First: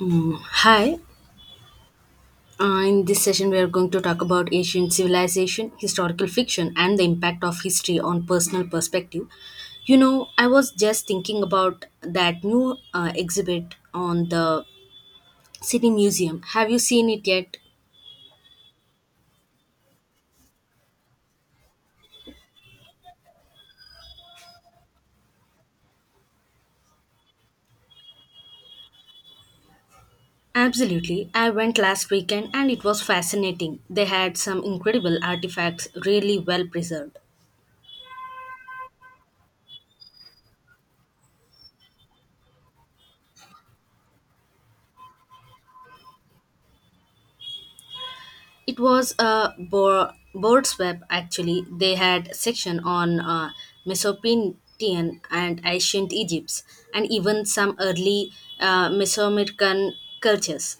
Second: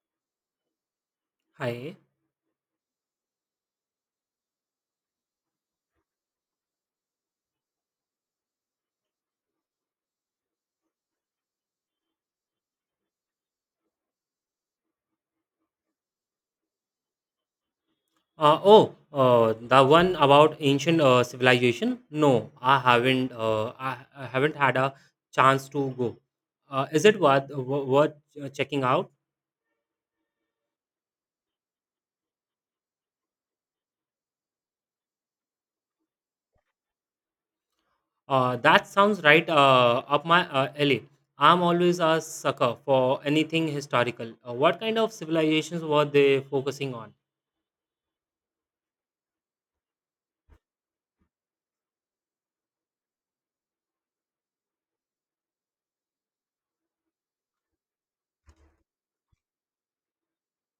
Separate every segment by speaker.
Speaker 1: Mm. Hi.
Speaker 2: Hi.
Speaker 1: In this session, we are going to talk about ancient civilization, historical fiction, and the impact of history on personal perspective. You know, I was just thinking about that new exhibit on the City Museum. Have you seen it yet?
Speaker 2: Oh, the one about ancient civilization? No, I haven't. I haven't had a chance to go. Is it worth worth checking out?
Speaker 1: Absolutely. I went last weekend and it was fascinating. They had some incredible artifacts, really well preserved.
Speaker 2: That sounds right up my alley. I'm always a sucker for anything historical. What kind of civilizations were they focusing on?
Speaker 1: It was a board's web actually. They had section on Mesopotamian and ancient Egypt, and even some early Mesoamerican cultures.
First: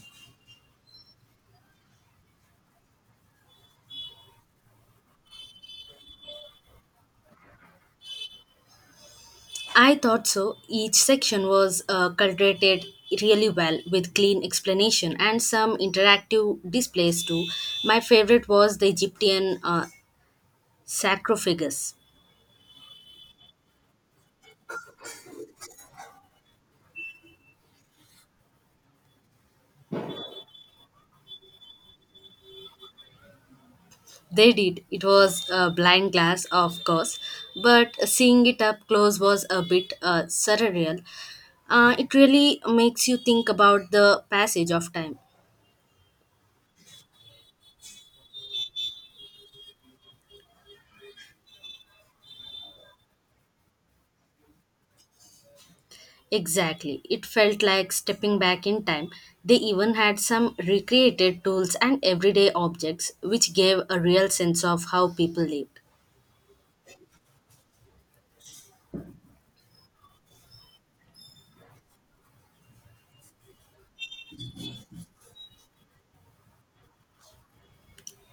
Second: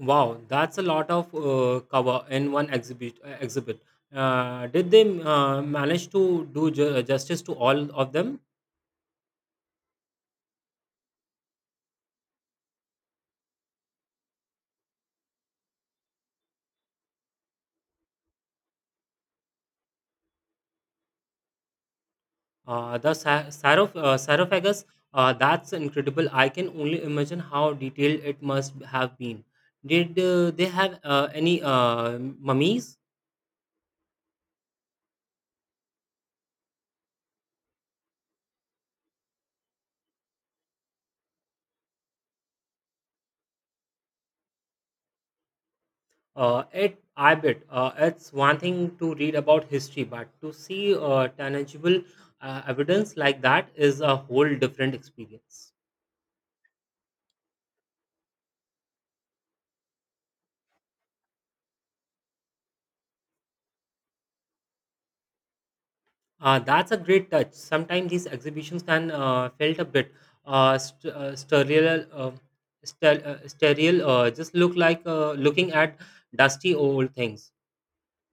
Speaker 2: Wow, that's a lot of cover in one exhibit. Did they manage to do justice to all of them?
Speaker 1: I thought so. Each section was cultivated really well with clean explanation and some interactive displays too. My favorite was the Egyptian sarcophagus.
Speaker 2: The sarcophagus, that's incredible. I can only imagine how detailed it must have been. Did they have any mummies?
Speaker 1: They did. It was a blind glass, of course, but seeing it up close was a bit surreal. It really makes you think about the passage of time.
Speaker 2: I bet it's one thing to read about history, but to see tangible evidence like that is a whole different experience.
Speaker 1: Exactly. It felt like stepping back in time. They even had some recreated tools and everyday objects, which gave a real sense of how people lived.
Speaker 2: That's a great touch. Sometimes these exhibitions can felt a bit uh, st- uh, sterile, uh, sterile, just look like looking at dusty old things.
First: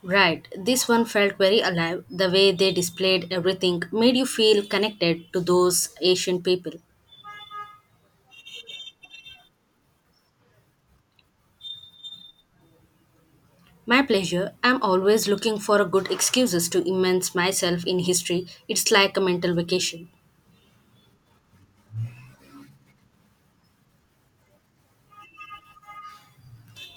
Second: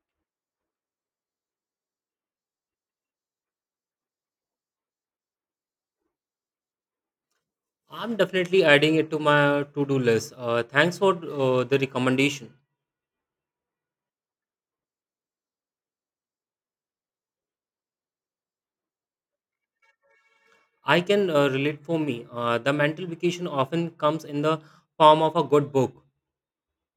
Speaker 1: Right. This one felt very alive. The way they displayed everything made you feel connected to those Asian people.
Speaker 2: I'm definitely adding it to my to-do list. Thanks for the recommendation.
Speaker 1: My pleasure. I'm always looking for a good excuses to immerse myself in history. It's like a mental vacation.
Speaker 2: I can relate. For me, the mental vacation often comes in the form of a good book.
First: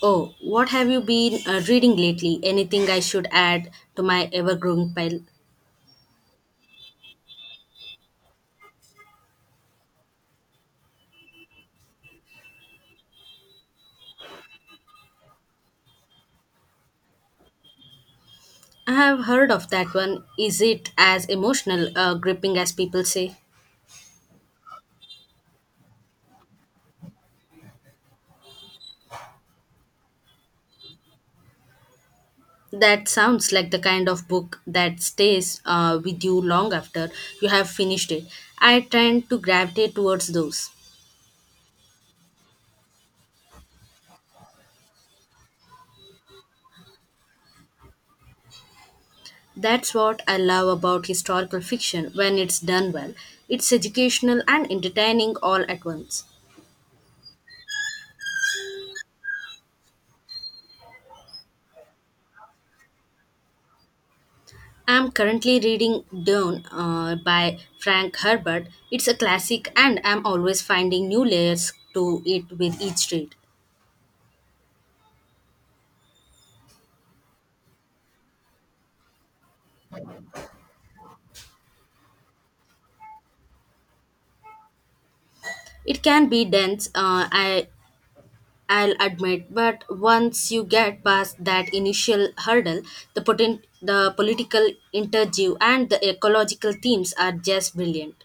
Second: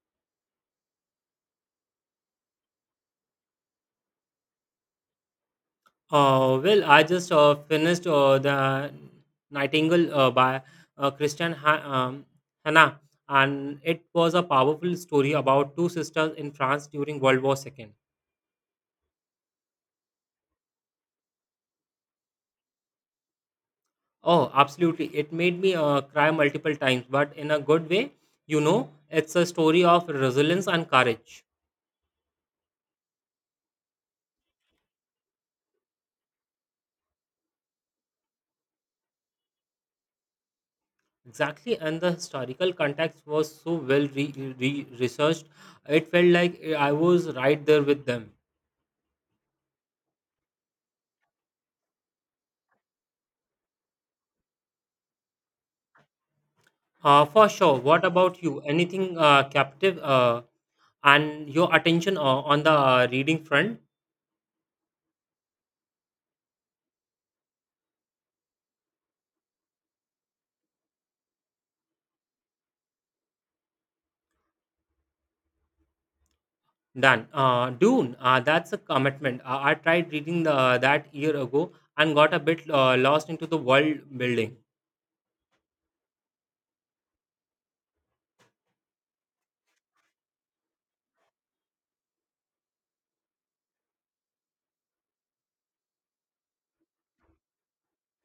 Speaker 1: Oh, what have you been reading lately? Anything I should add to my ever-growing pile?
Speaker 2: Well, I just finished the Nightingale by uh, Christian ha- um, Hannah, and it was a powerful story about two sisters in France during World War Two.
Speaker 1: I have heard of that one. Is it as emotional, gripping as people say?
Speaker 2: Oh, absolutely! It made me cry multiple times, but in a good way. You know, it's a story of resilience and courage.
Speaker 1: That sounds like the kind of book that stays with you long after you have finished it. I tend to gravitate towards those.
Speaker 2: Exactly, and the historical context was so well researched. It felt like I was right there with them.
Speaker 1: That's what I love about historical fiction when it's done well. It's educational and entertaining all at once.
Speaker 2: For sure. What about you? Anything captive and your attention on the reading front?
Speaker 1: I'm currently reading Dune by Frank Herbert. It's a classic, and I'm always finding new layers to it with each read.
Speaker 2: Done. Dune, that's a commitment. I tried reading the, that year ago and got a bit lost into the world building.
Speaker 1: It can be dense, I'll admit, but once you get past that initial hurdle, the political interview and the ecological themes are just brilliant.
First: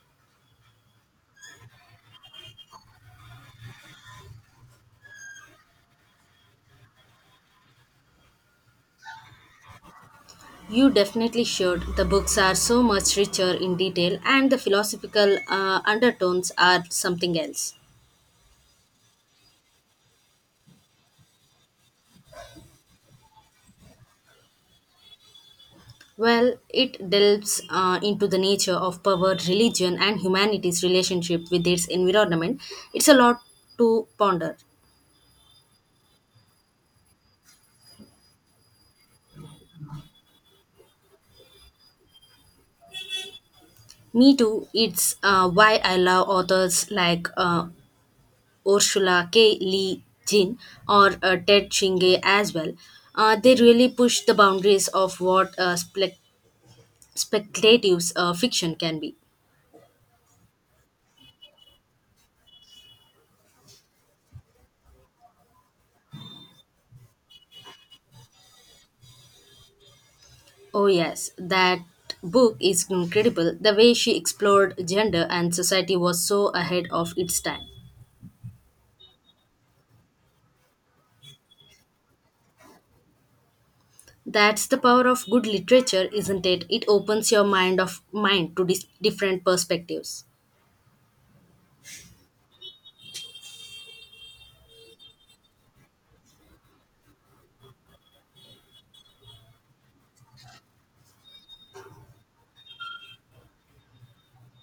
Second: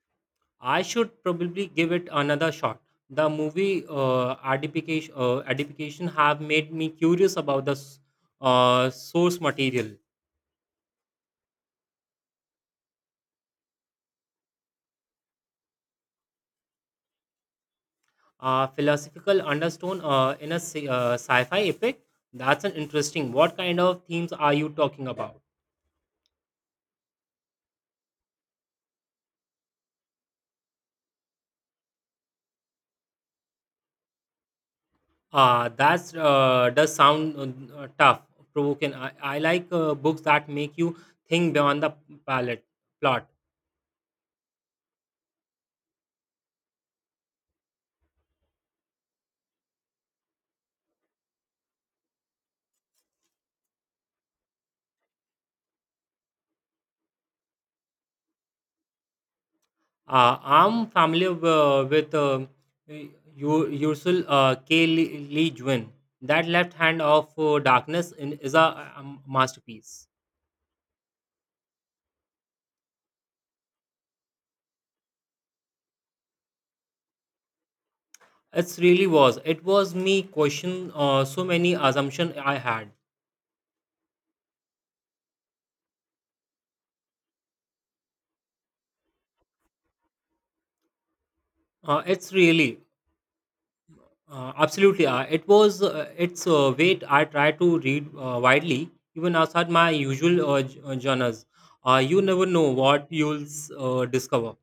Speaker 2: I should probably give it another shot. The movie adaptation have made me curious about the source material.
Speaker 1: You definitely should. The books are so much richer in detail, and the philosophical undertones are something else.
Speaker 2: Philosophical undertone in a sci-fi epic. That's an interesting. What kind of themes are you talking about?
Speaker 1: Well, it delves into the nature of power, religion, and humanity's relationship with its environment. It's a lot to ponder.
Speaker 2: That's, does sound tough, provoking. I like books that make you think beyond the palette plot.
Speaker 1: Me too. It's why I love authors like Ursula K. Lee Guin or Ted Chingay as well. They really push the boundaries of what speculative fiction can be.
Speaker 2: I'm familiar with Ursula K. Lee Guin. That Left Hand of Darkness in, is a masterpiece.
Speaker 1: Oh, yes, that book is incredible. The way she explored gender and society was so ahead of its time.
Speaker 2: It's really was. It was me question so many assumption I had.
Speaker 1: That's the power of good literature, isn't it? It opens your mind to different perspectives.
Speaker 2: It's really absolutely. It was. It's wait. I try to read widely, even outside my usual genres. You never know what you'll discover.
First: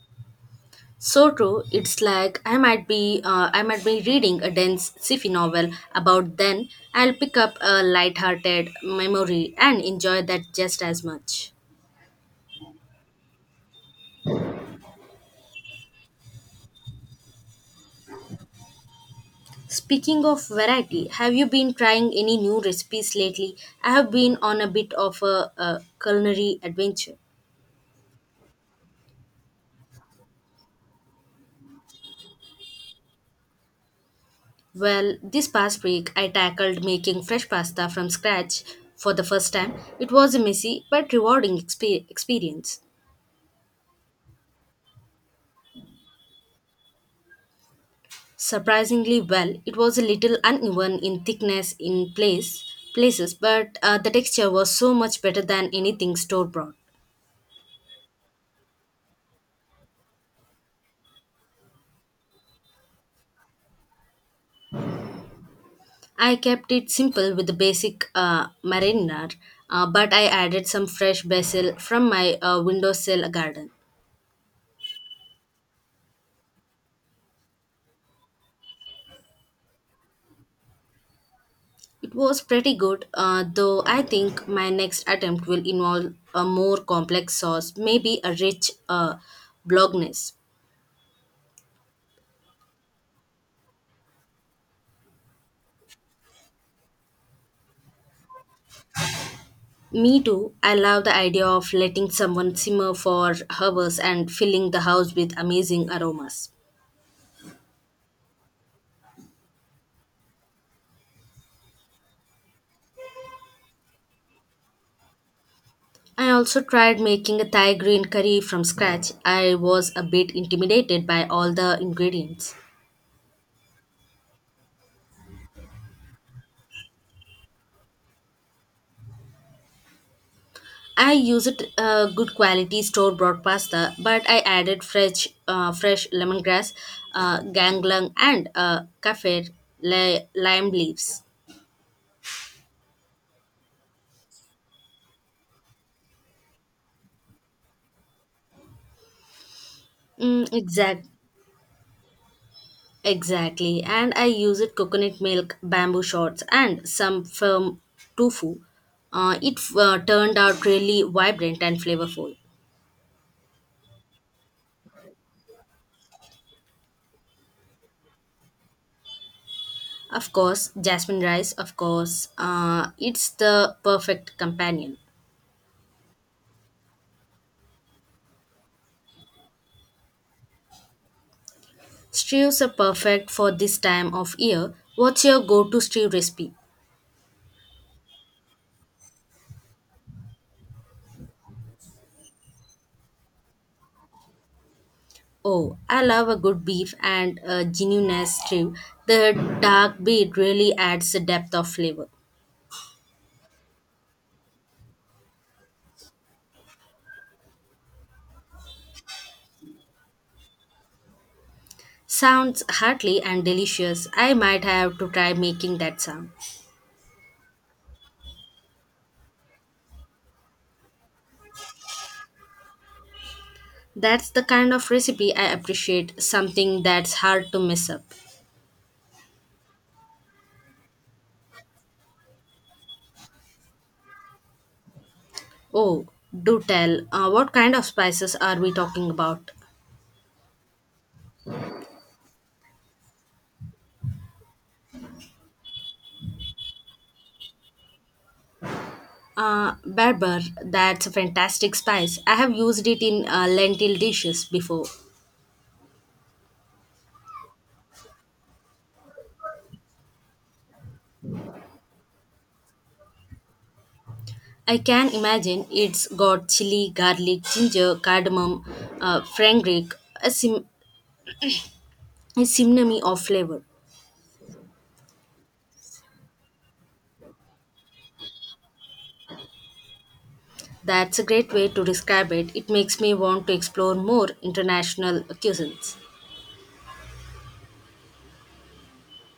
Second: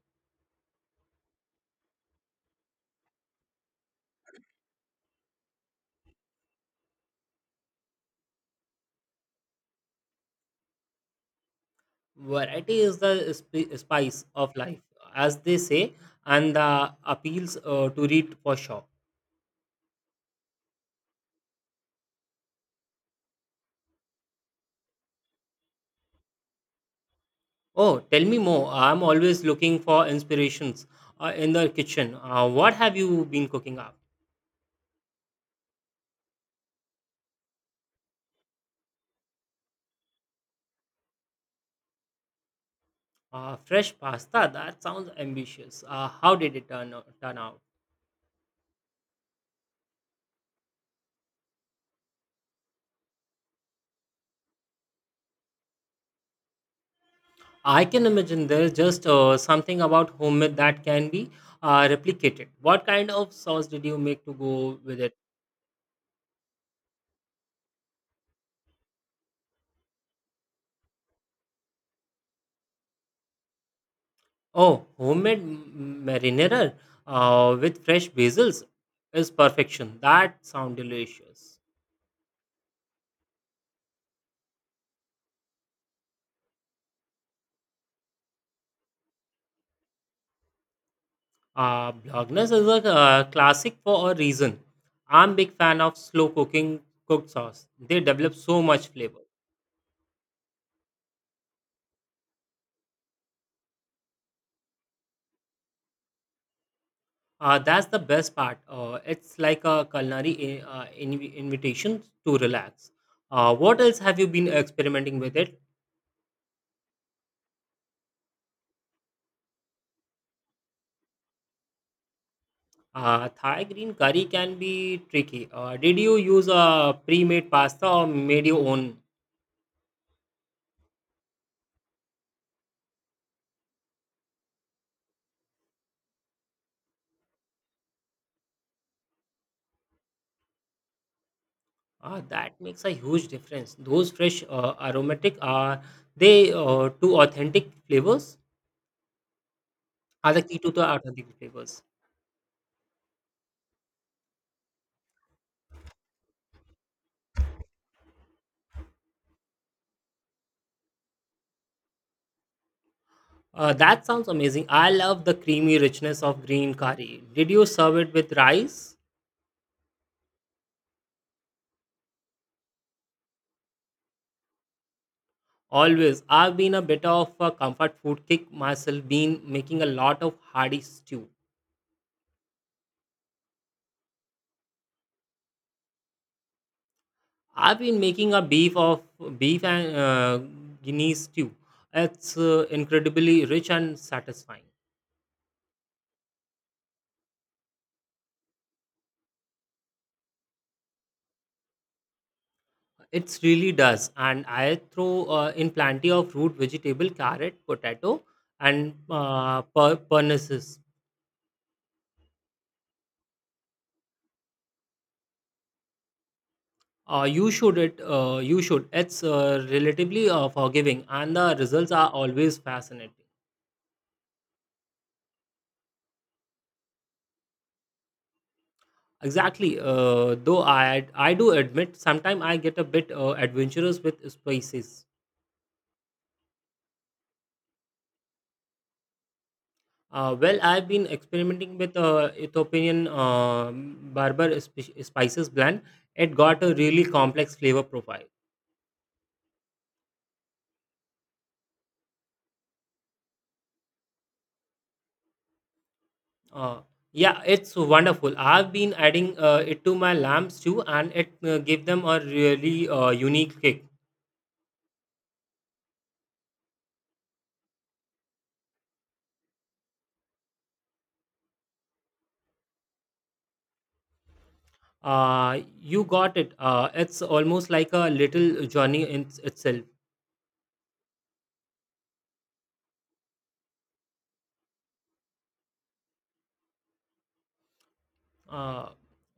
Speaker 1: So true. It's like I might be reading a dense sci-fi novel about then I'll pick up a light-hearted memory and enjoy that just as much.
Speaker 2: Variety is the spice of life, as they say, and the appeals to read for sure.
Speaker 1: Speaking of variety, have you been trying any new recipes lately? I have been on a bit of a culinary adventure.
Speaker 2: Oh, tell me more. I'm always looking for inspirations in the kitchen. What have you been cooking up?
Speaker 1: Well, this past week I tackled making fresh pasta from scratch for the first time. It was a messy but rewarding experience.
Speaker 2: Fresh pasta, that sounds ambitious. How did it turn out?
Speaker 1: Surprisingly well, it was a little uneven in thickness in place places, but the texture was so much better than anything store bought.
Speaker 2: I can imagine there's just something about homemade that can be replicated. What kind of sauce did you make to go with it?
Speaker 1: I kept it simple with the basic marinade, but I added some fresh basil from my windowsill garden.
Speaker 2: Oh, homemade marinara with fresh basils is perfection. That sounds delicious.
Speaker 1: It was pretty good, though I think my next attempt will involve a more complex sauce, maybe a rich bolognese.
Speaker 2: Bolognese is a classic for a reason. I'm big fan of slow cooking cooked sauce. They develop so much flavor.
Speaker 1: Me too. I love the idea of letting someone simmer for hours and filling the house with amazing aromas.
Speaker 2: That's the best part. It's like a culinary invitation to relax. What else have you been experimenting with it?
Speaker 1: I also tried making a Thai green curry from scratch. I was a bit intimidated by all the ingredients.
Speaker 2: Thai green curry can be tricky. Did you use a pre-made pasta or made your own?
Speaker 1: I used good quality store bought pasta, but I added fresh lemongrass, ganglang, and kaffir lime leaves.
Speaker 2: That makes a huge difference. Those fresh aromatic are they two authentic flavors are the
Speaker 1: Mm,
Speaker 2: key to the
Speaker 1: exact,
Speaker 2: authentic flavors.
Speaker 1: exactly. And I used coconut milk, bamboo shoots, and some firm tofu. It turned out really vibrant and flavorful.
Speaker 2: That sounds amazing. I love the creamy richness of green curry. Did you serve it with rice?
Speaker 1: Of course, jasmine rice. Of course, it's the perfect companion.
Speaker 2: Always. I've been a bit of a comfort food kick myself, been making a lot of hearty stew.
Speaker 1: Stews are perfect for this time of year. What's your go to stew recipe?
Speaker 2: I've been making a beef and guinea stew. It's incredibly rich and satisfying.
Speaker 1: Oh, I love a good beef and a genuineness stew. The dark beet really adds a depth of flavor.
Speaker 2: It really does. And I throw in plenty of root vegetable, carrot, potato, and pernicious.
Speaker 1: Sounds hearty and delicious. I might have to try making that sound.
Speaker 2: You should. It's relatively forgiving, and the results are always fascinating.
Speaker 1: That's the kind of recipe I appreciate, something that's hard to mess up.
Speaker 2: Exactly. Though I do admit sometimes I get a bit adventurous with spices.
Speaker 1: Oh, do tell, what kind of spices are we talking about?
Speaker 2: Well, I've been experimenting with Ethiopian barber spices blend. It got a really complex flavor profile.
Speaker 1: Berber. That's a fantastic spice. I have used it in lentil dishes before.
Speaker 2: Uh, yeah, it's wonderful. I've been adding it to my lamps too, and it give them a really unique kick.
Speaker 1: I can imagine it's got chili, garlic, ginger, cardamom, fenugreek, a, sim- a symphony of flavor.
Speaker 2: Uh, you got it. It's almost like a little journey in itself.
Speaker 1: That's a great way to describe it. It makes me want to explore more international cuisines.
Speaker 2: Uh,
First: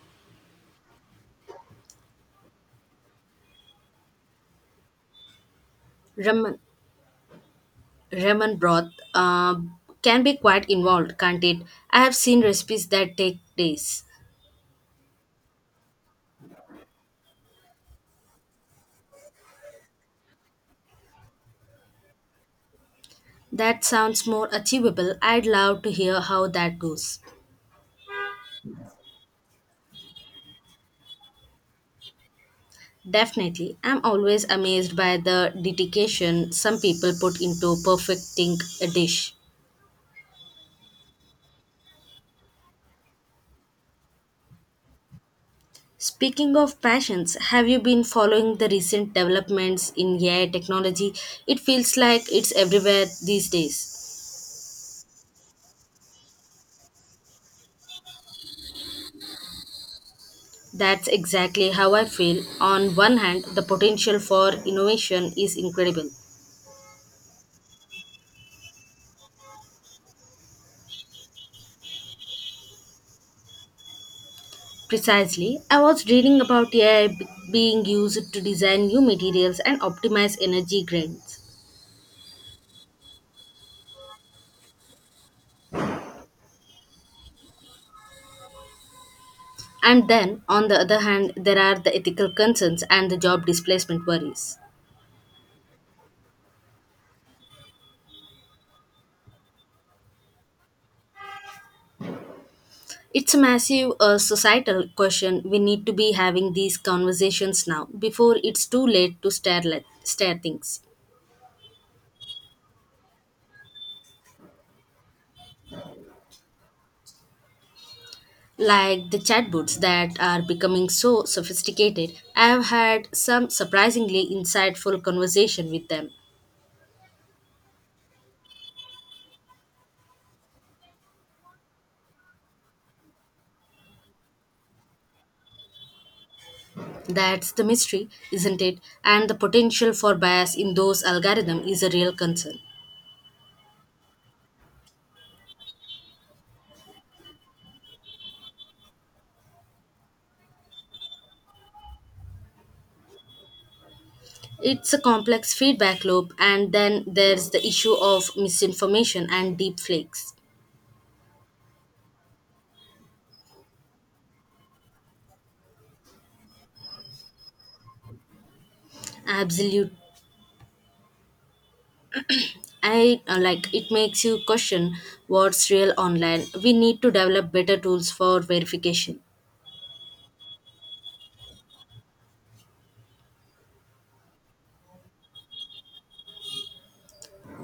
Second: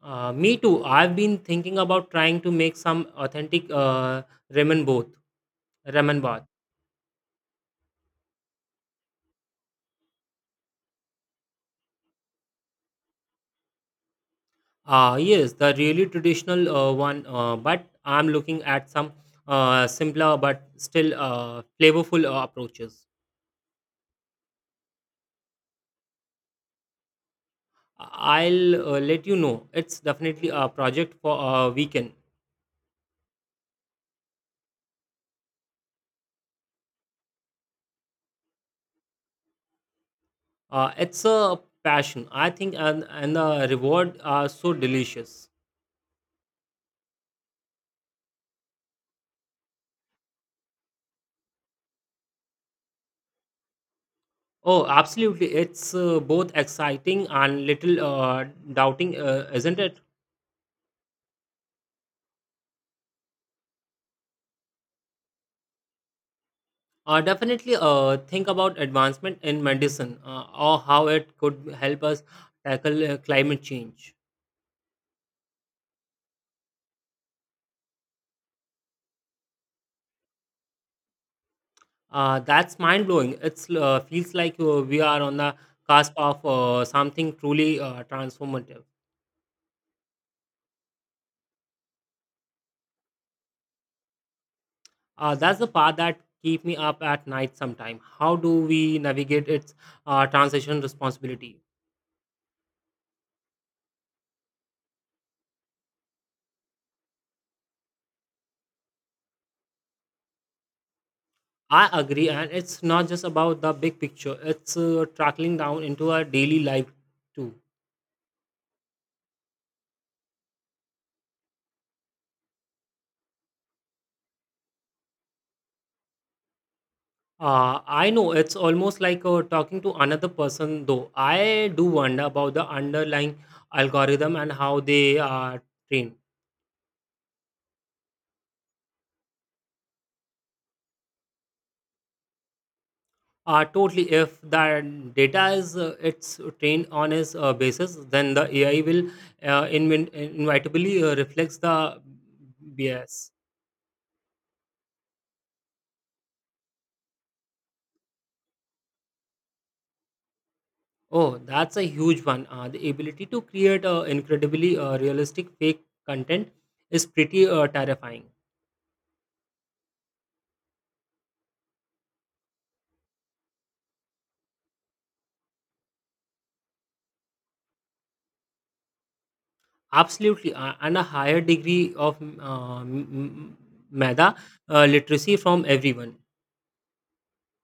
Speaker 2: Me too. I've been thinking about trying to make some authentic ramen both ramen bath.
Speaker 1: Ramen, ramen broth can be quite involved, can't it? I have seen recipes that take days.
Speaker 2: Ah, yes, the really traditional one. But I'm looking at some simpler but still flavorful approaches.
Speaker 1: That sounds more achievable. I'd love to hear how that goes.
Speaker 2: I'll let you know. It's definitely a project for a weekend.
Speaker 1: Definitely. I'm always amazed by the dedication some people put into perfecting a dish.
Speaker 2: It's a passion, I think, and the reward are so delicious.
Speaker 1: Speaking of passions, have you been following the recent developments in AI technology? It feels like it's everywhere these days.
Speaker 2: Oh, absolutely. It's both exciting and little doubting, isn't it?
Speaker 1: That's exactly how I feel. On one hand, the potential for innovation is incredible.
Speaker 2: Definitely think about advancement in medicine or how it could help us tackle climate change.
Speaker 1: Precisely. I was reading about AI being used to design new materials and optimize energy grains.
Speaker 2: That's mind blowing. It feels like we are on the cusp of something truly transformative.
Speaker 1: And then, on the other hand, there are the ethical concerns and the job displacement worries.
Speaker 2: That's the part that keep me up at night sometime. How do we navigate its transition responsibility?
Speaker 1: It's a massive societal question. We need to be having these conversations now before it's too late to stare things.
Speaker 2: I agree, and it's not just about the big picture. It's tracking down into our daily life too.
Speaker 1: Like the chatbots that are becoming so sophisticated, I have had some surprisingly insightful conversation with them.
Speaker 2: I know, it's almost like talking to another person, though. I do wonder about the underlying algorithm and how they are trained.
Speaker 1: That's the mystery, isn't it? And the potential for bias in those algorithms is a real concern.
Speaker 2: Totally, if the data is it's trained on its basis, then the AI will inevitably reflects the bias.
Speaker 1: It's a complex feedback loop, and then there's the issue of misinformation and deep flakes.
Speaker 2: Oh, that's a huge one. The ability to create incredibly realistic fake content is pretty terrifying.
Speaker 1: Absolute. I like it makes you question what's real online. We need to develop better tools for verification.
Speaker 2: Absolutely. And a higher degree of meta literacy from everyone.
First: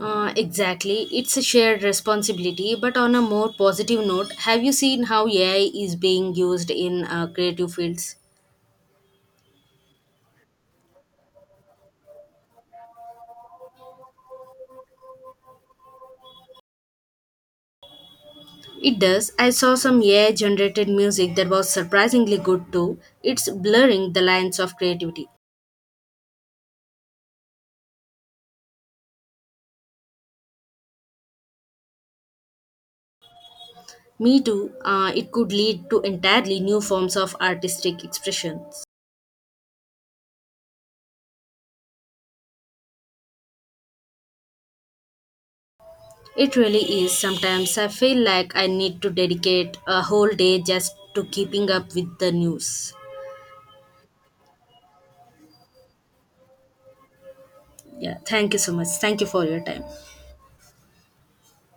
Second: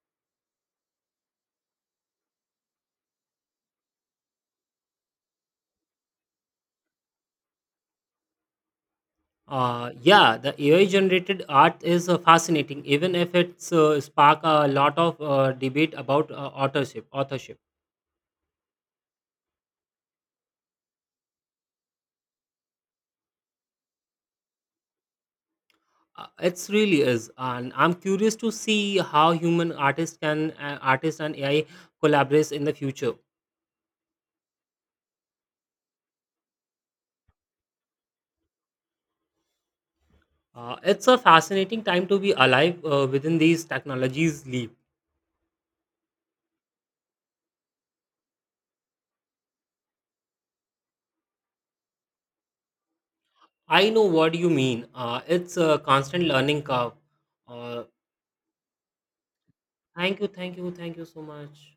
Speaker 1: Exactly. It's a shared responsibility, but on a more positive note, have you seen how AI is being used in creative fields?
Speaker 2: Yeah, the AI generated art is fascinating, even if it's spark a lot of debate about Authorship.
Speaker 1: It does. I saw some AI generated music that was surprisingly good too. It's blurring the lines of creativity.
Speaker 2: It's really is, and I'm curious to see how human artists can artists and AI collaborates in the future.
Speaker 1: Me too, it could lead to entirely new forms of artistic expressions.
Speaker 2: It's a fascinating time to be alive within these technologies leap.
Speaker 1: It really is. Sometimes I feel like I need to dedicate a whole day just to keeping up with the news.
Speaker 2: I know what you mean. It's a constant learning curve. Uh,
Speaker 1: Yeah, thank you so much. Thank you for your time.
Speaker 2: Thank you so much.